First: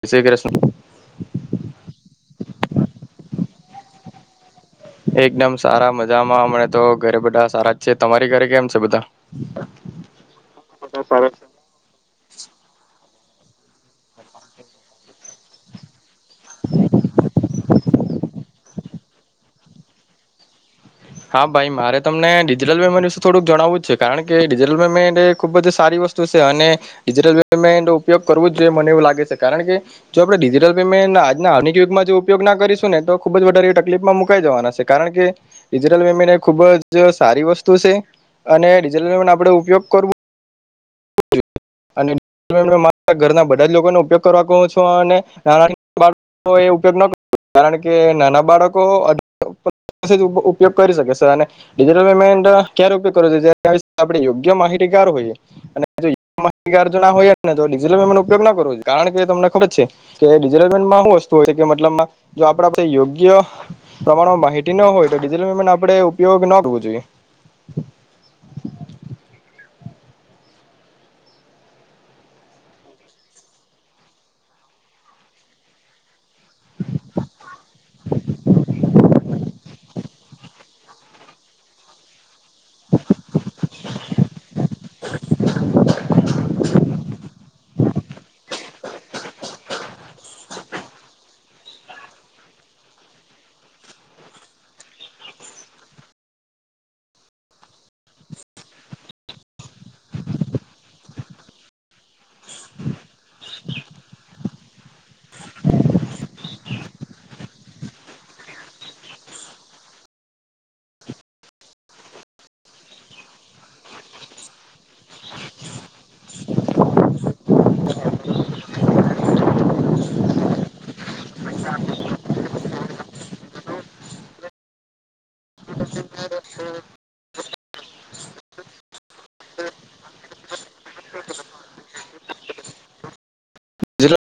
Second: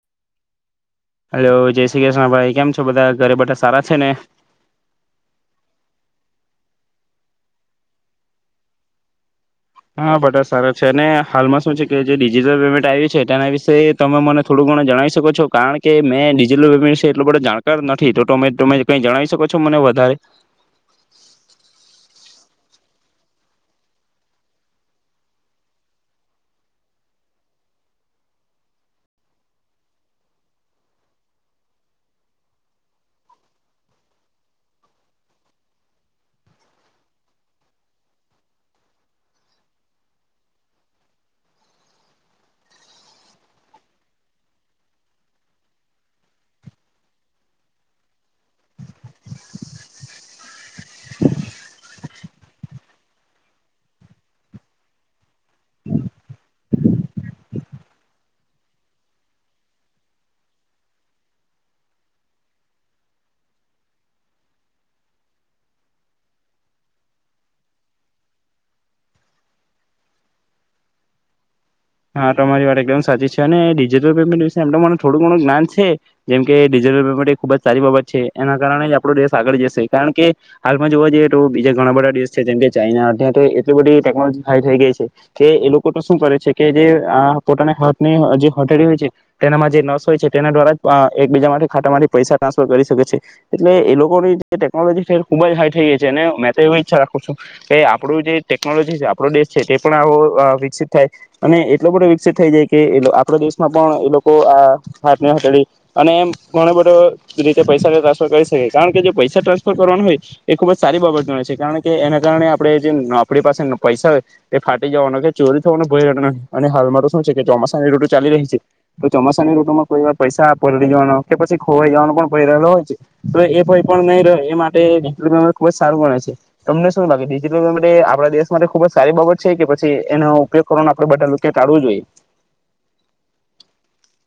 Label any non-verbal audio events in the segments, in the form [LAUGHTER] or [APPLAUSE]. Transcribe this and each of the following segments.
વિ શવી કશ હલો જય શ્રી કૃષ્ણ ભાઈ કેમ છો બધા ઘરે બેટા સારા છે ને એકદમ સારા મજામાં અમણા તો ઘરે બધા સારા જ છે તમારી ઘરે કેમ છે બધા હા બટા સારા છે અને હાલમાં શું છે કે જે ડિજિટલ પેમેન્ટ આવી્યું છે તેના વિશે તમે મને થોડું ઘણ જણી શકો છો કારણ કે મેં ડિજિટલ પેમેન્ટ વિશે એટલું બધે જાણકાર નથી તો તમે તમે કઈ જણાવ શકો છો મને વધારે હા ભાઈ મારે તમને ડિજિટલ પેમેન્ટ વિશે થોડુંક જણાવું છે કારણ કે ડિજિટલ પેમેન્ટ એ ખુબ જ સારી વસ્તુ છે અને ડિજિટલ પેમેન્ટ ઉપયોગ કરવો જ જોઈએ મને એવું લાગે છે કારણ કે જો આપણે ડિજિટલ પેમેન્ટ આજનાનિક યુગમાં જો ઉપયોગ ના કરીશું ને તો ખુબ જ વધારે તકલીફમાં મુકાઈ જવાના છે કારણ કે ડિજિટલ પેમેન્ટ એ ખૂબ જ સારી વસ્તુ છે અને ડિજિટલ પેમેન્ટ આપણે ઉપયોગ કરવો મારા ઘરના બધા જ લોકોને ઉપયોગ કરવા કહ છો અને નાના બાળકો એ ઉપયોગ કર કારણ કે નાના બાળકો ઉપયોગ કરી શકે છે અનેટલ પેમેન્ટ ક્યારે ઉપયોગ કર આપ યોગ્ય માહિતી કાર હોઈએ માહીજ ના હોયટલમેન્ટ ઉપયોગ ના કરવો જો કારણ કે તમને ખબર છે કેટલ પેમેન્ટમાંું વસ્તુ હોય કે મતલબ જો આપ યોગ્ય પ્રમાણમાં માહિતી ન હોય તોટલ પેમેન્ટ આપણે ઉપયોગ ના કરવો જોઈએ હા તમારી વાત એકદમ સાચી છે અને ડિજિટલ પેમેન્ટ દ એમનું મને થોડું ઘણું જ્ઞાન છે જેમ કે ડિજિટલ પેમેન્ટ એ ખુબ જ સારી બાબત છે એના કારણે જ આપણો દેશ આગળ જશે કારણ કે હાલમાં જોવા જઈએ તો બીજા ઘણા બધા દેશ જેમ કે ચાઈઇના અ તો એટલી બધી ટેકનોલોજી હાઈ થઈ ગઈ છે કે એ લોકો તો શું કરે છે કે જે પોતાના હાથની જે હથેળ હોય છે તેનામાં જે નસ હોય છે તેના દ્વારા જ એકબીજા માટે ખાતામાંથી પૈસા ટ્રાન્સફર કરી શકે છે એટલે એ લોકોની જે ટેકનોલોજીે ખૂબ જ હાઈ થઈ ગઈ છે અને મેં તો એવી ઈચ્છા રાખું છું કે આપણું જે ટેકનોલોજી છે આપણો દેશ છે તે પણ આવો વિકસિત થાય અને એટલો બધો વિકસિત થઈ જાય કે આપણા દેશમાં પણ એ લોકો આ ફાટને હટળ અને એમ ઘણો બધો રીતે પૈસા ટ્રાન્સફર કરી શકે કારણ કે જે પૈસા ટ્રાન્સફર કરવાનો હોય એ ખુબ જ સારી બાબત ગ છે કારણ કે એના કારણે આપણે જે આપણી પાસે પૈસા હોય એ ફાટી જવાનો કે ચોરી થવાનો હાલ શ છે ચોમાસાની રટો ચાલી રહી છે તો ચોમાસાની રૂટમાં કોઈ વાર પૈસા પડી જવા કે પછી ખોવાઈ જવાનો પણ રહેલો હોય છે તો એ ભય પણ નહી એ માટેટલ પમેન્ટ ખુબ જ સારું ગ છે તમને શું લાગેિજટલ પેમેન્ટ આપણા દેશ માટે ખુબ જ સારી બાબત છે કે પછી એનો ઉપયોગ કો આપડે બધા ટાળવું જોઈએ ડિજિટલ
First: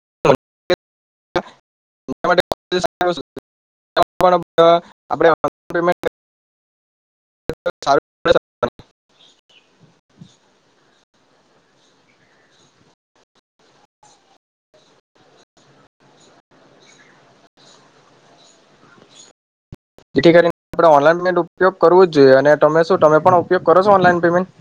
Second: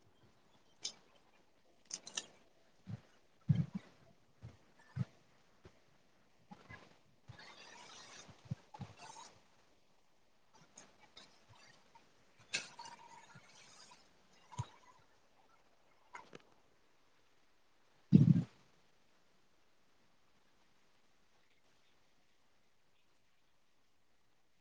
આપણે પેમેન્ટ [INAUDIBLE] જેથી કરીને આપણે ઓનલાઈન પેમેન્ટ ઉપયોગ કરવો જ જોઈએ અને તમે શું તમે પણ ઉપયોગ કરો છો ઓનલાઈન પેમેન્ટ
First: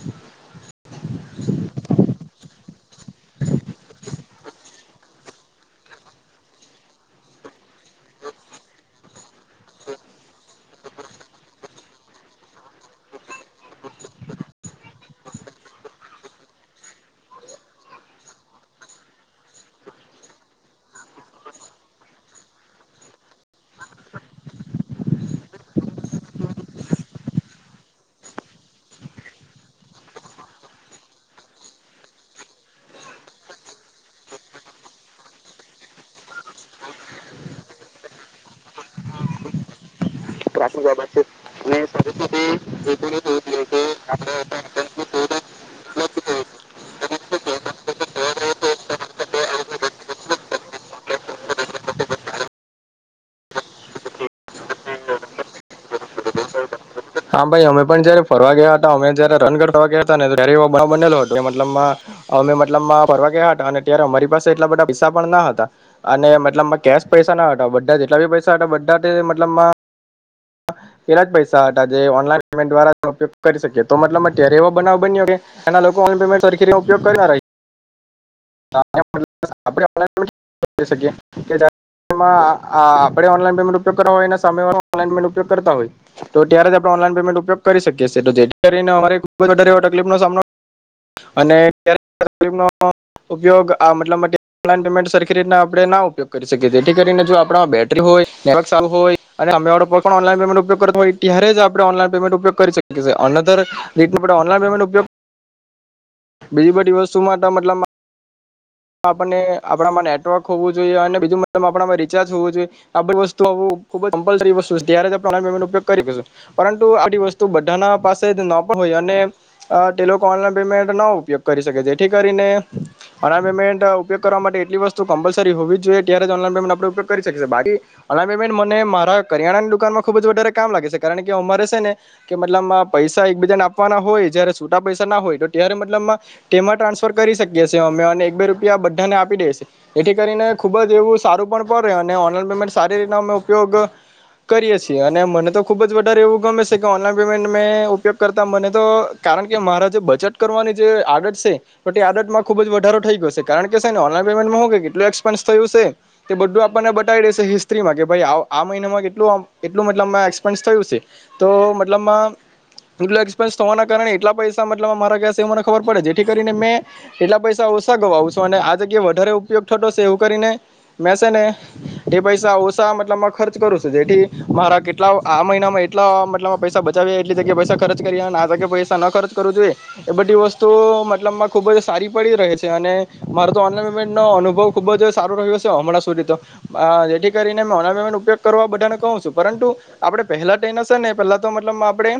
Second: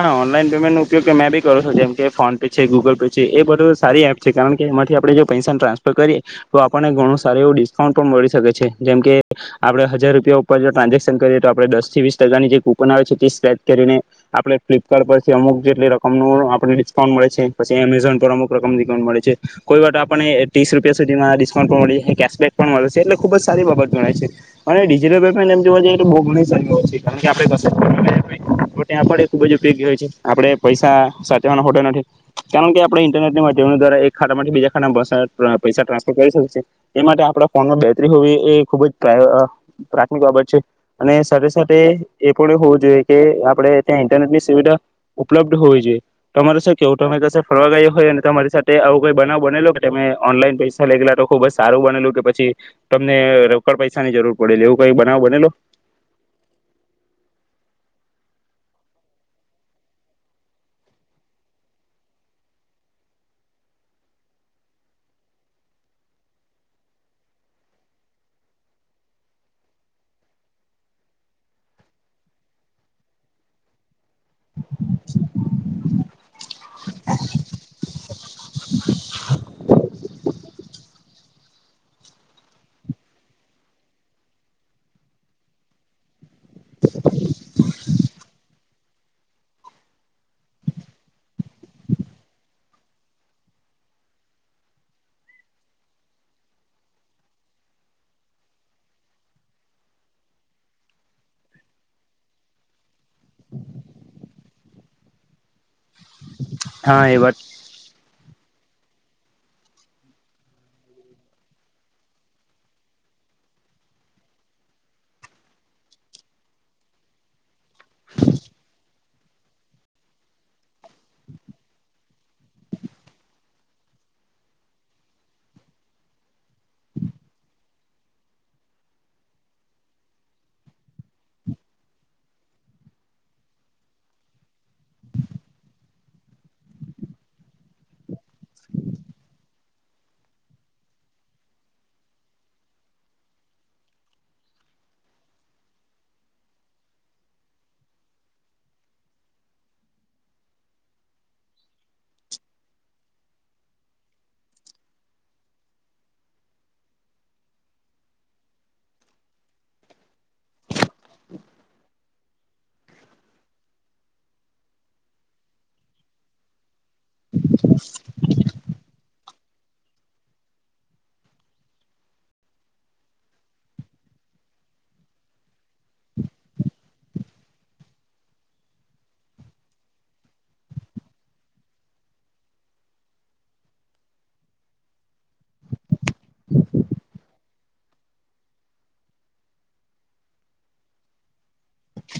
હા ઓનલાઈન પેમેન્ટ નો ઉપયોગ તમે બી કરો છો જેમ કે ફોન પે છે ગુગલ પે છે એ બધ સારી એપ છે કારણ કે એમાંથી આપણેે પૈસા ટ્રાન્સફર કરીએ તો આપણને ઘણું સારું એવું ડિસ્કાઉન્ટ પણ મળી શકે છે જેમ કે આપડે હજાર રૂપિયા ઉપર જો ટ્રાન્ઝેક્શન કરીએ તો આપણે દસ થી વીસ ટકાની જે કુપન આવે છે તે સ્કચ કરીને આપણે ફ્લિપકાર્ટ પરથી અમુક જેટલી રકમનું આપણે ડિસ્કાઉન્ટ મળે છે પછી એમેઝોન પર અમુક રકમ ન ડિકાઉન્ટ મળે છે કોઈ વાત આપણે ત્રીસ રૂપિયા સુધીમાં ડિસ્કાઉન્ટ પણ મળી કેશબેક પણ મળે છે એટલે ખુબ જ સારી બાબત જણાય છે અને ડિજિટલ પેમેન્ટ એમ જોવા જઈએ તો બહુ ઘણી સારી હોય છે કારણ કે આપણે ત ખબ જ ઉપયોગી હોય છે આપણે પૈસા સાચવાના હો નથી કારણ કે આપણે ઇન્ટરનેટ ના માધ્યમ દ્વારા એક ખાટમાંથી બીજા ખા પૈસા ટ્રાન્સફર કરી શક એ માટે આપણા ફોનમાં બેટરી હોવી એ ખૂબ જ પ્રાથમિક બાબત છે અને સાથે સાથે એ પણ હોવું જોઈએ કે આપણે ત્યાં ઇન્ટરનેટ ની સુવિધા ઉપલબ્ધ હોવી જોઈએ તમારે કેવું તમે ફરવા ગયા હોય અને તમારી સાથે આવું કઈ બનાવ બનેલો કે તમે ઓનલાઈન પૈસા લઈ ગેલા તો ખુબ જ સારું બનેલું કે પછી તમને રોકડ પૈસાની જરૂર પડેલી એવું કઈ બનાવ બનેલો હા ભાઈ અમે પણ જયારે ફરવા ગયા હતા અમે જયારે રનગર ફરવા ગયા હતા ને ત્યારે એ બ બનેલો હતો મતલબ અમે મતલબ ફરવા ગયા હતા અને ત્યારે અમારી પાસે એટલા બધા પૈસા પણ ના હતા અને મતલબ કેશ પૈસા ના હતા બધા જેટલા બી પૈસા હતા બધા મતલબ એલા જ પૈસા હતા જે ઓનલાન પેમેન્ટ દ્વારા ઉપયોગ કરી શકીએ તો મતલબ અત્યારે એવો બનાવ બન્યો કે એના લોકો પેમેન્ટી ઉપયોગ કર ના ર આપણે ઓલામેન્ટ ઉપગ કરવા હોય સામેમે ઉપયોગ કરતા હોય તો ત્યારે આપણે ઓનન પમેન્ટ ઉપયોગ કરી શકીએ જેથી કરીને અમારે ખુબ જારે એ તકલીફ નો સામનો અને ઉપયોગ આ મતલબન પેમેન્ટ સરખી રીતના આપણે ના ઉપયોગ કરી શકીએ જેથી કરીને જો આપ બેટરી હોયને સારું હોય અને અમેો ઓનમેન્ટ ઉપયો કરતા હોય ત્યારે જ આપણે ઓનલાન પમેન્ટ ઉપયોગ કરીકીએએ અનધર રીત ઓનલાન પમેન્ટ ઉપયોગ બીજી બધી હા વસ્તુ એ વાત માટે મતલબ આપ આપણામાં નેટવર્ક હોવું જોઈએ અને બીજું આપમાં રિચાર્જ હોવું જોઈએ આ બધી વસ્તુ ખબપત ત્યારે ઉપગ કરીશું પરંતુ આ વસ્તુ બધાના પાસે જ ન પણ હોય અને ઓનલાન પેમેન્ટ ન ઉપયોગ કરી શકે જેથી કરીને પેમેન્ટ ઉપયોગ કરવા માટે એટલી વસ્તુ કમ્પલસરી હોવી જ જોઈએ ત્યારે ઓનલાન પમેન્ટ આપ ઉપયોગ કરી શકી બાકી ઓનલાન પેમેન્ટ મને મારા કરિયાણાની દુકાનમાં ખુબ જ વધારે કામ લાગે છે કારણ કે અમારે શે ને કે મતલબ પૈસા એકબીજા ને આપવાના હોય જયારે છૂટા પૈસા ના હોય તો ત્યારે મતલબ તેમાં ટ્રાન્સફર કરી શકીએ છીએ અમે બે રૂપિયા બધાને આપી દે છે એથી કરીને ખુબ જ એવું સારું પણ પડે અને ઓનલાઈન પેમેન્ટ સારી રીતના અમે ઉપયોગ કરીએ છીએ અને મને તો ખુબ જ વધારે એવું ગમે છે કે ઓનલાઈન પેમેન્ટ મેં ઉપયોગ કરતા મને તો કારણ કે મારા જે બચત કરવાની જે આદત છે તો તે આડતમાં ખુબ જ વધારો થઈ ગયો છે ન પેમેન્ટમાં કેટલું એક્સપેન્સ થયું છે તે બધું આપણને બતાવી દેશે હિસ્ત્રીમાં કે આ મહિનામાં કેટલું મતલબમાં એક્સપેન્સ થયું છે તો મતલબમાં કેટલું એક્સપેન્સ થવાના કારણે એટલા પૈસા મતલબ મારા ક એ મને ખબર પડે જેથી કરીને મે એટલા પૈસા ઓસા છો અને આ જગ્યાએ વધારે ઉપયોગ થતો છે એવું કરીને મેં છે ને એ પૈસા ઓછા મતલબમાં ખર્ચ કરું છું જેથી મારા કેટલા આ મહિનામાં એટલા મતલબમાં પૈસા બચાવ્યા એટલી જગ્યાએ પૈસા ખર્ચ કરીએ અને આ જગ્યાએ પૈસા ન ખર્ચ કરવું જોઈએ એ બધી વસ્તુઓ મતલબમાં ખૂબ જ સારી પડી રહે છે અને મારે તો ઓનલાઈન પેમેન્ટ નો અનુભવ ખુબ જ સારો રહ્યો હશે હમણાં સુધી તો જેથી કરીને મે ઓનન પેમેન્ટ ઉપયોગ કરવા બધાને કહું છું પરંતુ આપણે પહેલા તો એના હશે ને પહેલા તોતલબ આપણે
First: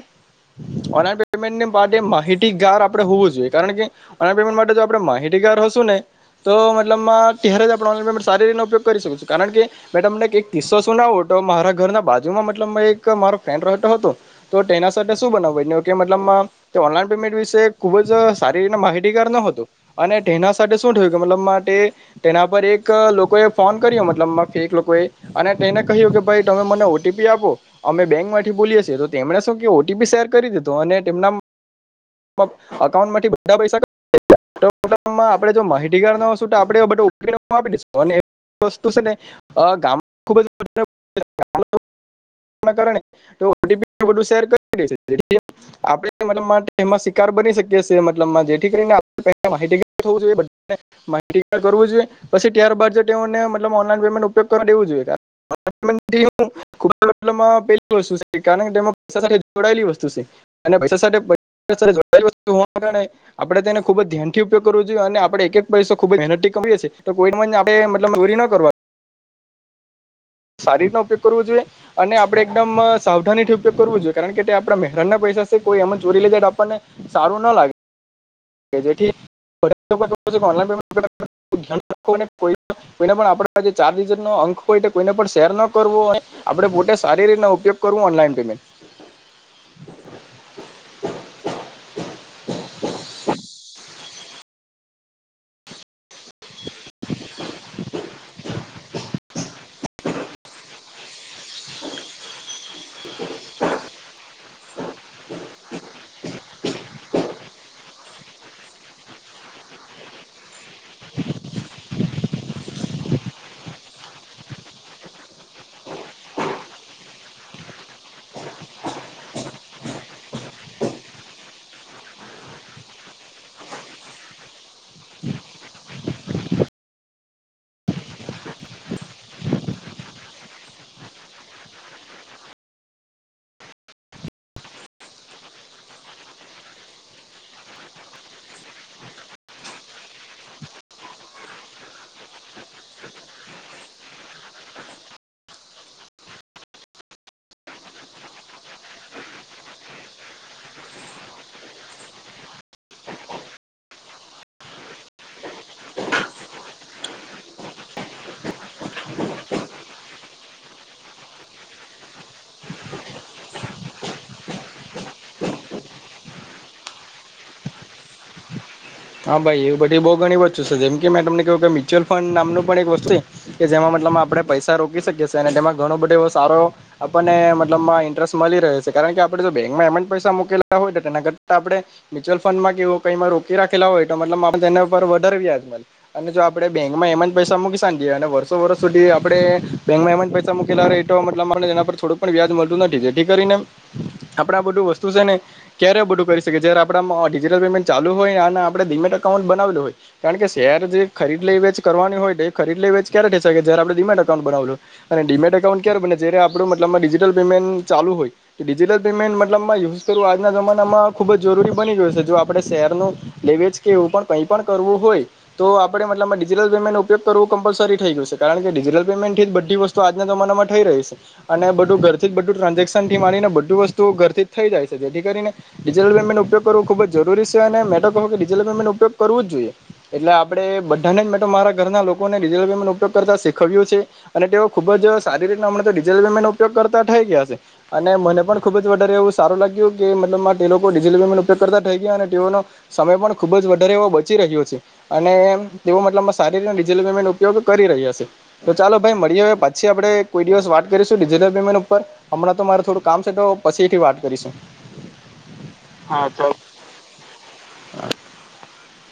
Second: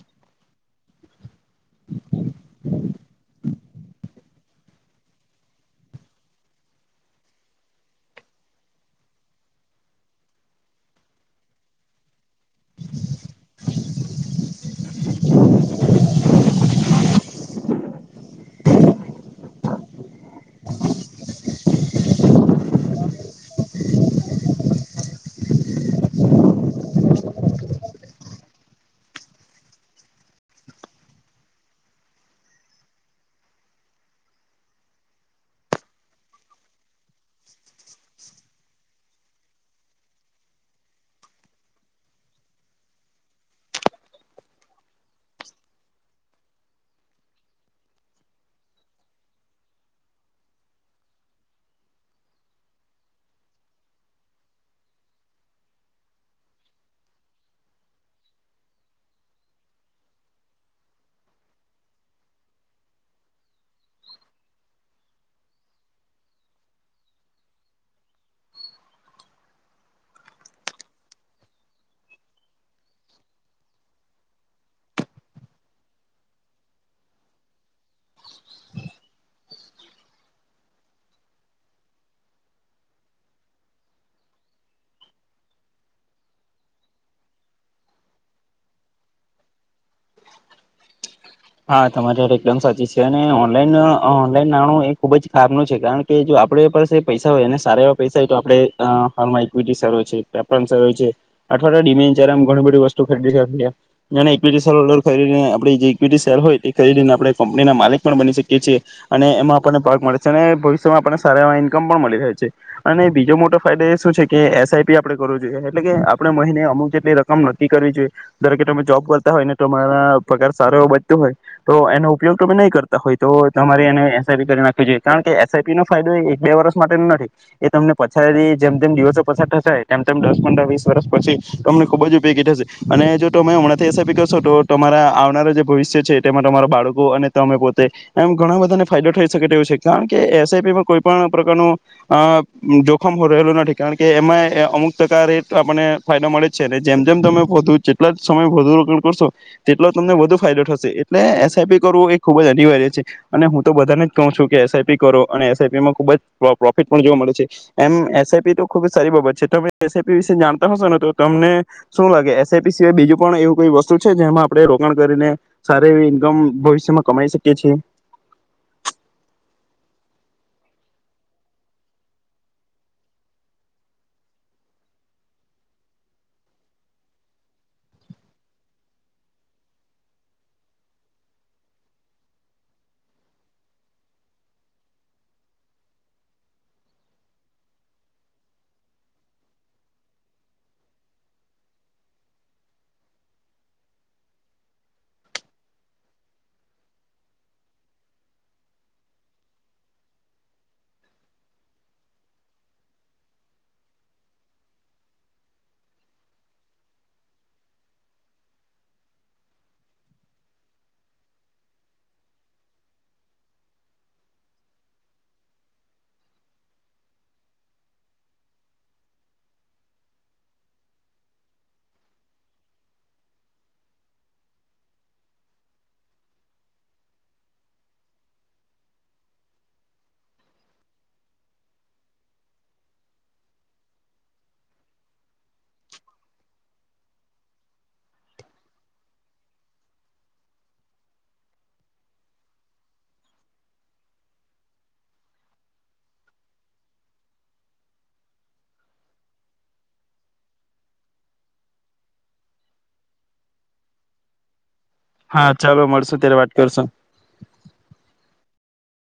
ઓનલાન પેમેન્ટ માટે માહિતીગાર આપડે હોવું જોઈએ કારણ કે ઓનલાન પેમેન્ટ માટે આપે માહિતીગાર સી ઉપગ કરી શું કારણ કે મેને કિસ્સો શું નાો મારા ઘર બાજુમાં મલ એક મારો ફ્રેનતો હતો તો તેના શું બનાવ ઓનન પેમેન્ટ વિશે ખુબ જ સારી રીતે માહિતીગાર ન હતો અને શું થયું કે મતલબ તેના પર એક લોકોએ ફોન કર્યો મતલબ ફ એક લોકોએ અને તેને કહ્યું કે ભાઈ તમે મને ઓટીપી આપો અમે બેંક માંથી બોલીએ છીએ તો તેમણે શું કે ઓટીપી શેર કરી દીધો અને તેમના અઉન્ટમાંથી બધા પૈસા માહિતીગાર ના તો આપણે આપી દશું વસ્તુ છે ને ગામબ આપમાં શિકાર બની શકીલબ જેથી કરીને માહિતી ી જોઈ પ ત્યારબાદને ઉપગ કરવાેવ જોઈએ કારણ જોડાયલી પૈ સાથે આપ તેને ખુબ જ ધ્યાનથી ઉપગ જોએ અને આપણે એક એક પૈસ ખુબ જ મન કએ છી તો કોઈ આપલ નરી ના કરવા સારી રીતનો ઉપયોગ કરવો જોઈએ અને આપણે એકદમ સાવધાનીથી ઉપયોગ કરવો જોઈએ કારણ કે તે આપણા મહેરાન ના પૈસા છે કોઈ એમ ચોરી લીધે આપણને સારું ના લાગે જેાર અંક હોય શેર ન કરવો આપે પોતે સારી રીતના ઉપયોગ કરવોનેમેન્ટ હા તમારી માટે એકદમ સાચી છે અને ઓનલાઈન ઓનલાઈન નાણું એ ખુબ જ ખરાબ નું છે કારણ કે જો આપડ પસે પૈસા હોય એને સારા પૈસા હોય તો આપડે હાલમાં ઈક્વિટી સારો છે વ્યાપાર સારો છે અઠવાડિયા ડિમેન્ડ [UNINTELLIGIBLE] ઘણુ બઘી વસ્તુઓ વસ્તુ ખરીદી શક્યે [UNINTELLIGIBLE] કરીને આપ શેર હોય તે ખરીદીને આપણે કંપનીના માલિક પણ બની શકીએ છીએ અને એમાં આપણને પાગ મળે છે અને ભવિષ્યમાં આપણને સારા એ ઈન્કમ પણ મળી રહે છે અને બીજો મોટો ફાયદો એ શું છે કે એસઆઈપી આપણે કરવો જોઈએ એટલે કે આપણે મહિને અમુક જેટલી રકમ નક્કી કરવી જોઈએ જરેકે તમે જોબ કરતા હોય ને તમારા પગાર સારો એવ બતું હોય તો એનો ઉપયોગ તમે નહીં કરતા હોય તો તમારે એને એસઆઈપી કરી નાખવી જોઈએ કારણ કે એસઆઈપી નો ફાયદો એક બે વર્ષ માટેનો નથી એ તમને પછા જેમ તેમમ દિવસો પછાર થશે તેમ તેમ દસ પંદર વીસ વર્ષ પછી તમને ખુબ જ ઉપયોગી થશે અને જો તમે હમણાંથી એસઆઈપી કરશો તો તમારા આવનારા ભવિષ્ય છે તેમાં તમારા બાળકો અને તમે પોતે એમ ઘણા બધાને ફાયદો થઈ શકે તેવ છે કારણ કે એસઆઈપીમાં કોઈ પણ પ્રકારનું જોખમ રહેલું નથી કારણ કે એમાં અમુક ટકા રે આપને ફાયદો મળે જ છે અને જેમ જેમ તમે વધુ જેટલા સમય વધુ રોકાણ કરશો તેટલો તમને વધુ ફાયદો થશે એટલે એસઆઈપી કરવું એ ખૂબ જ અનિવાર્ય છે અને હું તો બધાને જ કહું છું કે એસઆઈપી કરો અને એસઆઈપી માં ખૂબ જ પ્રોફિટ પણ જોવા મળે છે એમ એસઆઈપી તો ખુબ જ સારી બાબત છે. તમે એસઆઈપી વિશે જાણતા હશો ને તો તમને શું લાગે એસઆઈપી સિવાય બીજું પણ એવું કોઈ વસ્તુ છે જેમાં આપણે રોકાણ કરીને સાર એવી ઈન્કમ ભવિષ્યમાં કમાઈ શકી છીએ? હા ભાઈ એ બધી બઉુ ઘણી વસ્તુ છે જેમ કે મેં તમને કહ્યું કે મ્યુચ્યુઅલ ફંડ નામનું પણ એક વસ્તુ કે જેમાં મતલબ આપણે પૈસા રોકી શકીએ છીએ અને તેમાં ઘણો બધો એવો સારો આપણને મતલબમાં ઇન્ટરેસ્ટ મળી રહે છે કારણ કે આપણે જો બેંકમાં એમેન્ટ પૈસા મૂકેલા હોય તો તેના કરતા આપણે મ્યુચ્યુઅલ ફંડમાં કેવું કઈમાં રોકી રાખી ે આપ તેના પર વધારે વ્યાજ મળ અને જો આપણે બેંકમાં એમ જ પૈસા મૂકીશએ અને વર્ષો વર્ષ સુધી આપણે બેંકમાં એમ જ પૈસા મૂકેલા હો તો મતલબ આપ તેના પર થોડું પણ વ્યાજ મળતું નથી એથી કરીને આપણા આ બધું વસ્તુ છે ને ક્યારેય બધું કરી શકીએ જય્યારે આપણા ડિજિટલ પેમેન્ટ ચાલુ હોય ને ણે ડીમેટ અકાઉન્ટ બનાવેું હોય કારણ કે શેર જે ખરીદ લે વે કરવાની હોય તો એ ખરીદ લઈ વેચ ક્યારે થઈ શકે જય આપણે ડીમેટ અકાઉન્ટ બનાવલ અને ડીમેટ એકાઉન્ટ ક્યારે બને જય્યારે આપણું મતલબમાં ડિજિટલ પેમેન્ટ ચાલુ હોય તો ડિજિટલ પેમેન્ટ મતલબમાં યુઝ કરવું આજના જમાનામાં ખુબ જરૂરી બની ગયું છે જો આપણે શેરનું લેવેજ કે એવું પણ કંઈ પણ કરવું હોય તો આપણે મતલબમાં ડીજિટલ પેમેન્ટનો ઉપયોગ કરવો કમ્પલસરી થઈ ગયું છે કારણ કે ડિજિટલ પેમેન્ટથી જ બધી વસ્તુ આજના જમાનામાં થઈ રહી છે અને બધું ઘરથી જ બધું ટ્રાન્ઝેક્શન થી માણીને બધું વસ્તુઓ ઘરથી જ થઈ જાય છે જેથી કરીને ડિજિટલ પેમેન્ટનો ઉપયોગ કરવો ખૂબ જરૂરી છે અને મેટો મેન્ટ ઉપયોગ કરવો જ જોઈએ એટલે આપણેે બધાને મારા ઘરના લોકોનેટલ પેમે ઉપયોગ કરતા શીખવ્યું છે અને તેઓ ખુબ જ સારી રીતટલ પેમેન્ટ ઉપયોગ કરતા થઈ ગયા છે અને મને પણ ખુબ જ વધારે એવું સારું લાગ્યું કે મલબ તેિટલ પેમેન્ટ ઉપયોગ કરતા થઈ ગયા તેઓના સમય પણ ખુબ જ વધારે એવો બચી રહ્યો છે અને તતો મતલબ સારી રીતે ડિજિટલ પેમેન્ટ ઉપયોગ કરી રહ્યા છે. તો ચાલો ભાઈ મળી હ પછી આપડણે કોઈ દિવસ વાત કરીશું ડિજિટલ પેમેન્ટ ઉપર હમણાં તો મારે થોડું કામ છે તો પછીથી વાત કરીશું. હા ચાલો મળશુ હા ત્યારે ચાલ વાત કરશુ [INAUDIBLE]